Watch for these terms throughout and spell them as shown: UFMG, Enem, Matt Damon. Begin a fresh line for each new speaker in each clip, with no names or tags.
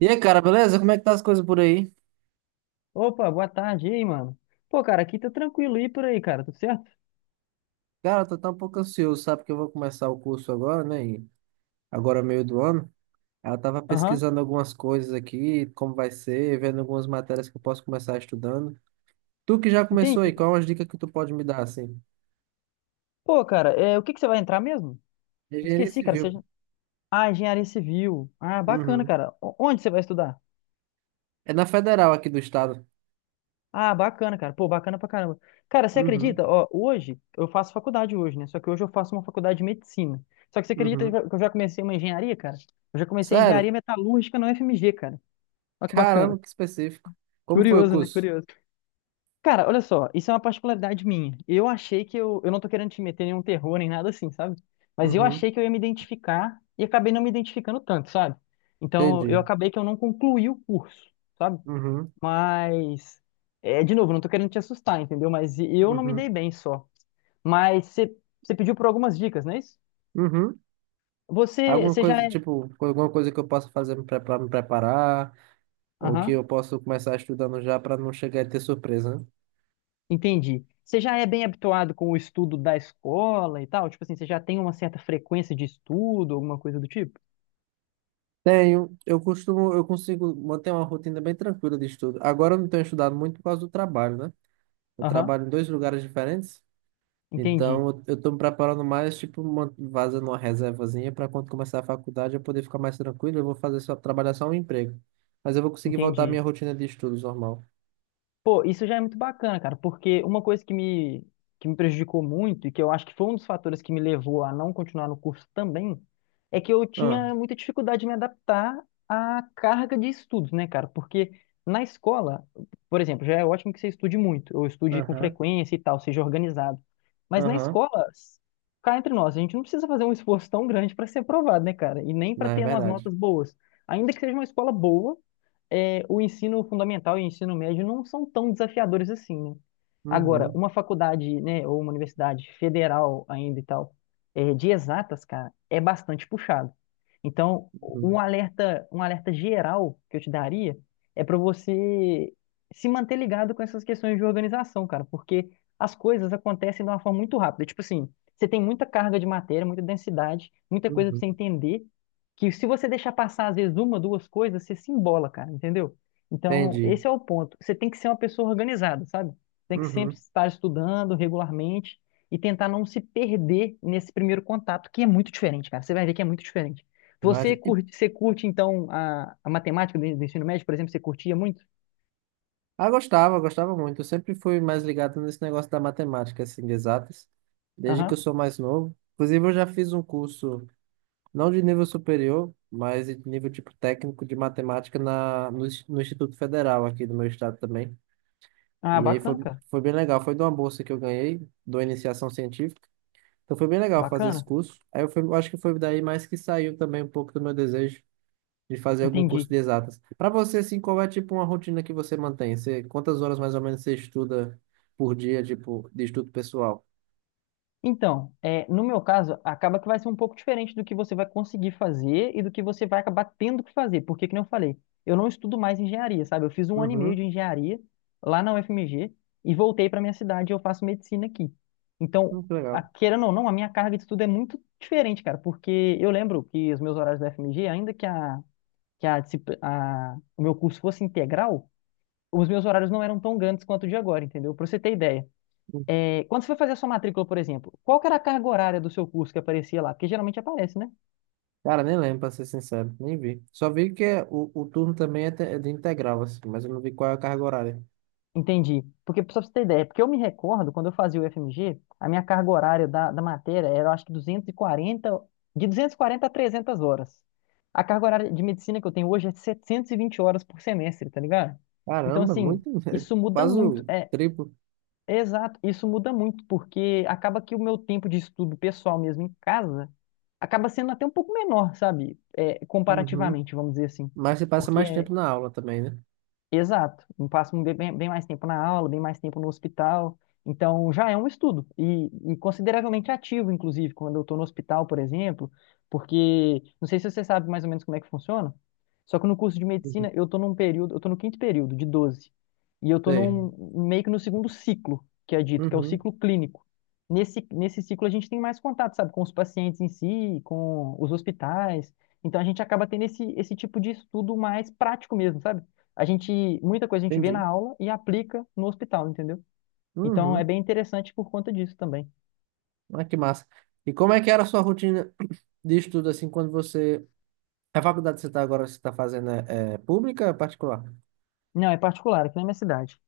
E aí, cara, beleza? Como é que tá as coisas por aí?
Opa, boa tarde, e aí, mano? Pô, cara, aqui tá tranquilo, e por aí, cara, tudo certo?
Cara, eu tô tão um pouco ansioso, sabe? Que eu vou começar o curso agora, né? E agora, é meio do ano. Aí, eu tava
Aham,
pesquisando algumas coisas aqui, como vai ser, vendo algumas matérias que eu posso começar estudando. Tu que já começou aí,
entendi.
qual é uma dica que tu pode me dar, assim?
Pô, cara, o que que você vai entrar mesmo?
Engenharia
Esqueci, cara,
civil.
Ah, engenharia civil. Ah, bacana,
Uhum.
cara. Onde você vai estudar?
É na federal aqui do estado.
Ah, bacana, cara. Pô, bacana pra caramba. Cara, você
Uhum.
acredita? Ó, hoje, eu faço faculdade hoje, né? Só que hoje eu faço uma faculdade de medicina. Só que você acredita
Uhum.
que eu já comecei uma engenharia, cara? Eu já comecei
Sério?
engenharia metalúrgica na UFMG, cara. Olha que
Caramba,
bacana.
que específico. Como foi o
Curioso, né?
curso?
Curioso. Cara, olha só, isso é uma particularidade minha. Eu achei que eu não tô querendo te meter em nenhum terror nem nada assim, sabe? Mas eu
Uhum.
achei que eu ia me identificar e acabei não me identificando tanto, sabe? Então eu
Entendi.
acabei que eu não concluí o curso, sabe?
Uhum.
Mas, é, de novo, não tô querendo te assustar, entendeu? Mas eu não me dei
Uhum.
bem só. Mas você pediu por algumas dicas, não é isso?
Uhum.
Você,
Alguma
você já
coisa,
é.
tipo, alguma coisa que eu possa fazer para me preparar, ou que
Aham,
eu posso começar estudando já para não chegar e ter surpresa, né?
entendi. Você já é bem habituado com o estudo da escola e tal? Tipo assim, você já tem uma certa frequência de estudo, alguma coisa do tipo?
Tenho, eu costumo, eu consigo manter uma rotina bem tranquila de estudo. Agora eu não tenho estudado muito por causa do trabalho, né? Eu
Aham.
trabalho em dois lugares diferentes,
Entendi,
então eu tô me preparando mais, tipo, fazendo uma reservazinha para quando começar a faculdade eu poder ficar mais tranquilo, eu vou fazer só, trabalhar só um emprego. Mas eu vou conseguir voltar à
entendi.
minha rotina de estudos normal.
Pô, isso já é muito bacana, cara, porque uma coisa que me prejudicou muito e que eu acho que foi um dos fatores que me levou a não continuar no curso também, é que eu
Ah,
tinha muita dificuldade de me adaptar à carga de estudos, né, cara? Porque na escola, por exemplo, já é ótimo que você estude muito, ou estude com
aham,
frequência e tal, seja organizado. Mas na
aham,
escola, cá entre nós, a gente não precisa fazer um esforço tão grande para ser aprovado, né, cara? E nem
não,
para
é
ter umas
verdade.
notas boas. Ainda que seja uma escola boa é, o ensino fundamental e o ensino médio não são tão desafiadores assim, né? Agora,
Uhum.
uma faculdade, né, ou uma universidade federal ainda e tal, é, de exatas, cara, é bastante puxado. Então,
Uhum.
um alerta geral que eu te daria é para você se manter ligado com essas questões de organização, cara, porque as coisas acontecem de uma forma muito rápida. Tipo assim, você tem muita carga de matéria, muita densidade, muita coisa para
Uhum.
você entender, que se você deixar passar, às vezes, uma, duas coisas, você se embola, cara, entendeu? Então,
Entendi.
esse é o ponto. Você tem que ser uma pessoa organizada, sabe? Tem que sempre
Uhum.
estar estudando regularmente e tentar não se perder nesse primeiro contato, que é muito diferente, cara. Você vai ver que é muito diferente.
Imagem. E,
Você curte então, a matemática do ensino médio, por exemplo, você curtia muito?
ah, gostava, gostava muito. Eu sempre fui mais ligado nesse negócio da matemática, assim, de exatas, desde que eu
Aham.
sou mais novo. Inclusive, eu já fiz um curso, não de nível superior, mas de nível tipo técnico de matemática na, no, Ins- no Instituto Federal aqui do meu estado também.
Ah,
E aí foi,
bacana, cara.
foi bem legal. Foi de uma bolsa que eu ganhei, da iniciação científica. Então foi bem legal fazer esse
Bacana.
curso. Aí eu acho que foi daí mais que saiu também um pouco do meu desejo de fazer algum curso
Entendi.
de exatas. Para você, assim, qual é, tipo, uma rotina que você mantém? Você, quantas horas, mais ou menos, você estuda por dia, tipo, de estudo pessoal?
Então, no meu caso, acaba que vai ser um pouco diferente do que você vai conseguir fazer e do que você vai acabar tendo que fazer. Porque, que nem eu falei, eu não estudo mais engenharia, sabe? Eu fiz um ano e meio de
Uhum,
engenharia lá na UFMG e voltei para minha cidade e eu faço medicina aqui. Então,
muito legal.
querendo ou não, a minha carga de estudo é muito diferente, cara. Porque eu lembro que os meus horários da UFMG, ainda que, o meu curso fosse integral, os meus horários não eram tão grandes quanto o de agora, entendeu? Para você ter ideia.
Hum.
É, quando você foi fazer a sua matrícula, por exemplo, qual que era a carga horária do seu curso que aparecia lá? Porque geralmente aparece, né?
Cara, nem lembro, para ser sincero, nem vi. Só vi que o turno também é de integral, assim, mas eu não vi qual é a carga horária.
Entendi. Porque, só pra você ter ideia, porque eu me recordo, quando eu fazia o FMG, a minha carga horária da matéria era, eu acho que 240 de 240 a 300 horas. A carga horária de medicina que eu tenho hoje é 720 horas por semestre, tá ligado? Então,
Caramba,
assim,
muito,
isso muda
quase
muito.
o triplo.
Exato, isso muda muito, porque acaba que o meu tempo de estudo pessoal mesmo em casa acaba sendo até um pouco menor, sabe? É,
Uhum.
comparativamente, vamos dizer assim.
Mas você passa mais
Porque
tempo na aula também, né?
Exato, eu passo bem, bem mais tempo na aula, bem mais tempo no hospital. Então já é um estudo e consideravelmente ativo, inclusive, quando eu estou no hospital, por exemplo, porque não sei se você sabe mais ou menos como é que funciona. Só que no curso de
Uhum.
medicina eu estou num período, eu estou no quinto período de 12 e eu estou
Sei.
num meio que no segundo ciclo que é dito, que é o
Uhum.
ciclo clínico. Nesse ciclo a gente tem mais contato, sabe, com os pacientes em si, com os hospitais. Então a gente acaba tendo esse tipo de estudo mais prático mesmo, sabe? A gente, muita coisa a gente vê na
Entendi.
aula e aplica no hospital, entendeu? Então é
Uhum.
bem interessante por conta disso também.
Ah, que massa. E como é que era a sua rotina de estudo, assim, quando você... A faculdade que você está agora, você está fazendo é pública ou é particular?
Não, é particular, aqui na minha cidade.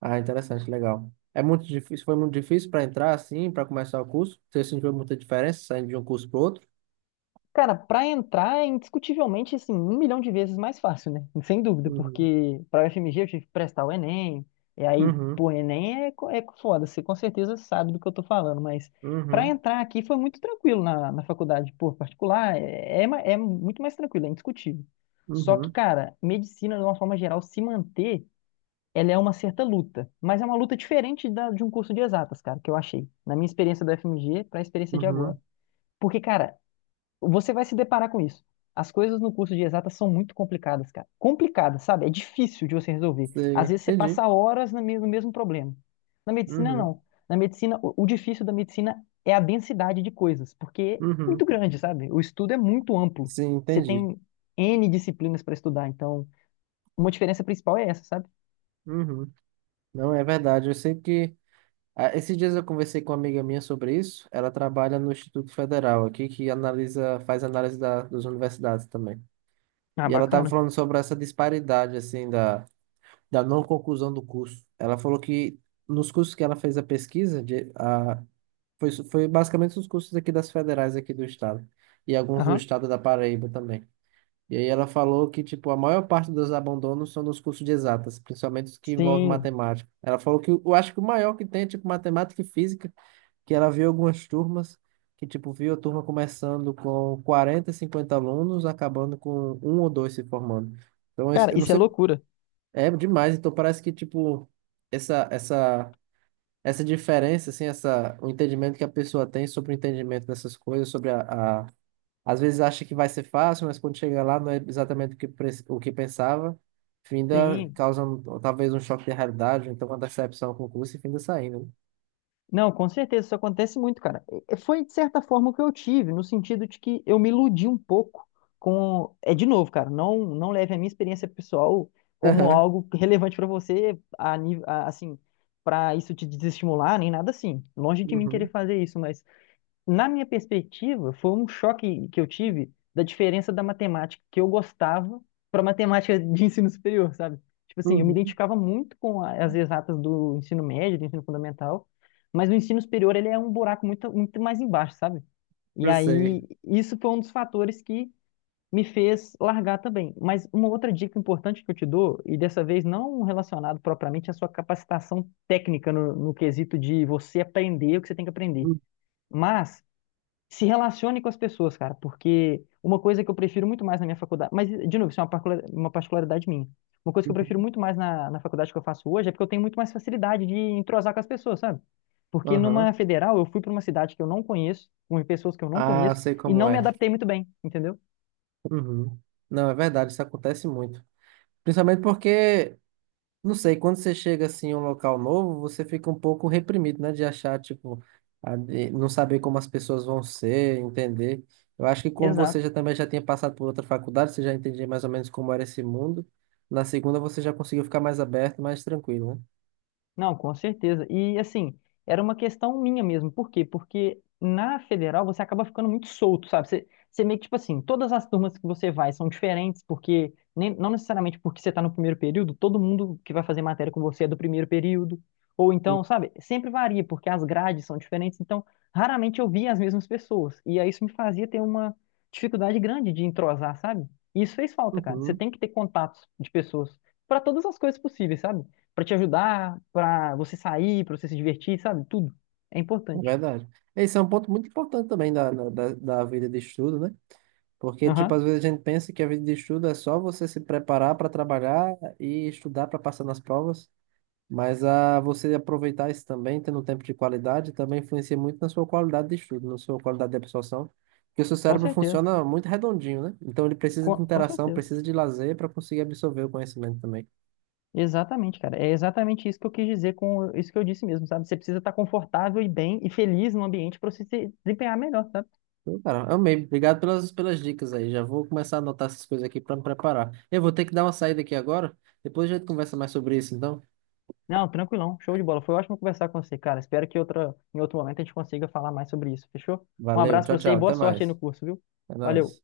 Ah, interessante, legal. É muito difícil, foi muito difícil para entrar assim, para começar o curso? Você sentiu muita diferença saindo de um curso para outro?
Cara, pra entrar é indiscutivelmente, assim, 1 milhão de vezes mais fácil, né? Sem dúvida,
Uhum.
porque pra UFMG eu tive que prestar o Enem, e aí,
Uhum.
pô, é foda, você com certeza sabe do que eu tô falando, mas pra
Uhum.
entrar aqui foi muito tranquilo na, na faculdade, pô, particular, é muito mais tranquilo, é indiscutível. Só que,
Uhum.
cara, medicina, de uma forma geral, se manter ela é uma certa luta, mas é uma luta diferente de um curso de exatas, cara, que eu achei, na minha experiência da FMG para a experiência de agora.
Uhum.
Porque, cara, você vai se deparar com isso. As coisas no curso de exatas são muito complicadas, cara. Complicadas, sabe? É difícil de você resolver.
Sim,
Às vezes você
entendi.
passa horas no mesmo problema. Na medicina,
Uhum.
não. Na medicina, o difícil da medicina é a densidade de coisas, porque é muito
Uhum.
grande, sabe? O estudo é muito amplo.
Sim,
Você
entendi.
tem N disciplinas para estudar, então uma diferença principal é essa, sabe?
Uhum. Não, é verdade. Eu sei que esses dias eu conversei com uma amiga minha sobre isso. Ela trabalha no Instituto Federal aqui, que analisa, faz análise das universidades também.
Ah,
E ela estava
bacana.
falando sobre essa disparidade, assim, da não conclusão do curso. Ela falou que nos cursos que ela fez a pesquisa, foi basicamente os cursos aqui das federais aqui do estado, e alguns do
Aham.
estado da Paraíba também. E aí ela falou que, tipo, a maior parte dos abandonos são nos cursos de exatas, principalmente os que envolvem
Sim.
matemática. Ela falou que eu acho que o maior que tem é, tipo, matemática e física, que ela viu algumas turmas que, tipo, viu a turma começando com 40, 50 alunos, acabando com um ou dois se formando. Então,
Cara,
eu não
isso é
sei,
loucura.
é demais. Então, parece que, tipo, essa, essa, essa diferença, assim, o entendimento que a pessoa tem sobre o entendimento dessas coisas, sobre a... Às vezes acha que vai ser fácil, mas quando chega lá não é exatamente o que pensava. Finda
Sim.
causando talvez um choque de realidade, então uma decepção com o curso e finda saindo.
Não, com certeza, isso acontece muito, cara. Foi, de certa forma, o que eu tive, no sentido de que eu me iludi um pouco com. É de novo, cara, não, não leve a minha experiência pessoal
Né?
como algo relevante pra você, assim, pra isso te desestimular, nem nada assim. Longe de mim
Aham.
querer
Uhum.
fazer isso, mas na minha perspectiva, foi um choque que eu tive da diferença da matemática que eu gostava para matemática de ensino superior, sabe? Tipo assim, eu me
Uhum.
identificava muito com as exatas do ensino médio, do ensino fundamental, mas o ensino superior ele é um buraco muito, muito mais embaixo, sabe? E
Eu sei.
aí, isso foi um dos fatores que me fez largar também. Mas uma outra dica importante que eu te dou, e dessa vez não relacionado propriamente à sua capacitação técnica no quesito de você aprender o que você tem que aprender,
Uhum.
mas se relacione com as pessoas, cara, porque uma coisa que eu prefiro muito mais na minha faculdade, mas de novo, isso é uma uma particularidade minha. Uma coisa que eu prefiro muito mais na faculdade que eu faço hoje é porque eu tenho muito mais facilidade de entrosar com as pessoas, sabe? Porque
Aham.
numa federal eu fui para uma cidade que eu não conheço, com pessoas que eu não
Ah,
conheço,
sei
e
como
não me
é.
adaptei muito bem, entendeu?
Uhum. Não, é verdade, isso acontece muito. Principalmente porque, não sei, quando você chega assim em um local novo, você fica um pouco reprimido, né? De achar, tipo, de não saber como as pessoas vão ser, entender. Eu acho que como você
Exato.
já também já tinha passado por outra faculdade, você já entendia mais ou menos como era esse mundo. Na segunda você já conseguiu ficar mais aberto, mais tranquilo,
Não, com certeza. E assim, era uma questão minha mesmo. Por quê? Porque na federal você acaba ficando muito solto, sabe? Você, você meio que, tipo assim, todas as turmas que você vai são diferentes, porque nem, não necessariamente porque você está no primeiro período, todo mundo que vai fazer matéria com você é do primeiro período. Ou
né?
então, sabe? Sempre varia, porque as grades são diferentes, então raramente eu via as mesmas pessoas. E aí isso me fazia ter uma dificuldade grande de entrosar, sabe? E isso fez falta, cara. Você
Uhum.
tem que ter contatos de pessoas para todas as coisas possíveis, sabe? Para te ajudar, para você sair, para você se divertir, sabe? Tudo. É
É
importante.
verdade. Esse é um ponto muito importante também da vida de estudo, né? Porque, tipo,
Aham,
às vezes a gente pensa que a vida de estudo é só você se preparar para trabalhar e estudar para passar nas provas, mas a você aproveitar isso também, tendo um tempo de qualidade, também influencia muito na sua qualidade de estudo, na sua qualidade de absorção, porque o seu
com
cérebro
certeza.
funciona muito redondinho, né? Então ele precisa de
Com
interação,
certeza.
precisa de lazer para conseguir absorver o conhecimento também.
Exatamente, cara. É exatamente isso que eu quis dizer com isso que eu disse mesmo, sabe? Você precisa estar confortável e bem e feliz no ambiente para você se desempenhar melhor, sabe?
Então, cara, amei. Obrigado pelas dicas aí. Já vou começar a anotar essas coisas aqui para me preparar. Eu vou ter que dar uma saída aqui agora, depois a gente conversa mais sobre isso, então.
Não, tranquilão. Show de bola. Foi ótimo conversar com você, cara. Espero que outra, em outro momento a gente consiga falar mais sobre isso, fechou? Um
Valeu,
abraço
tchau,
pra você
tchau,
e boa
até
sorte
mais.
aí no curso, viu?
É nóis.
Valeu.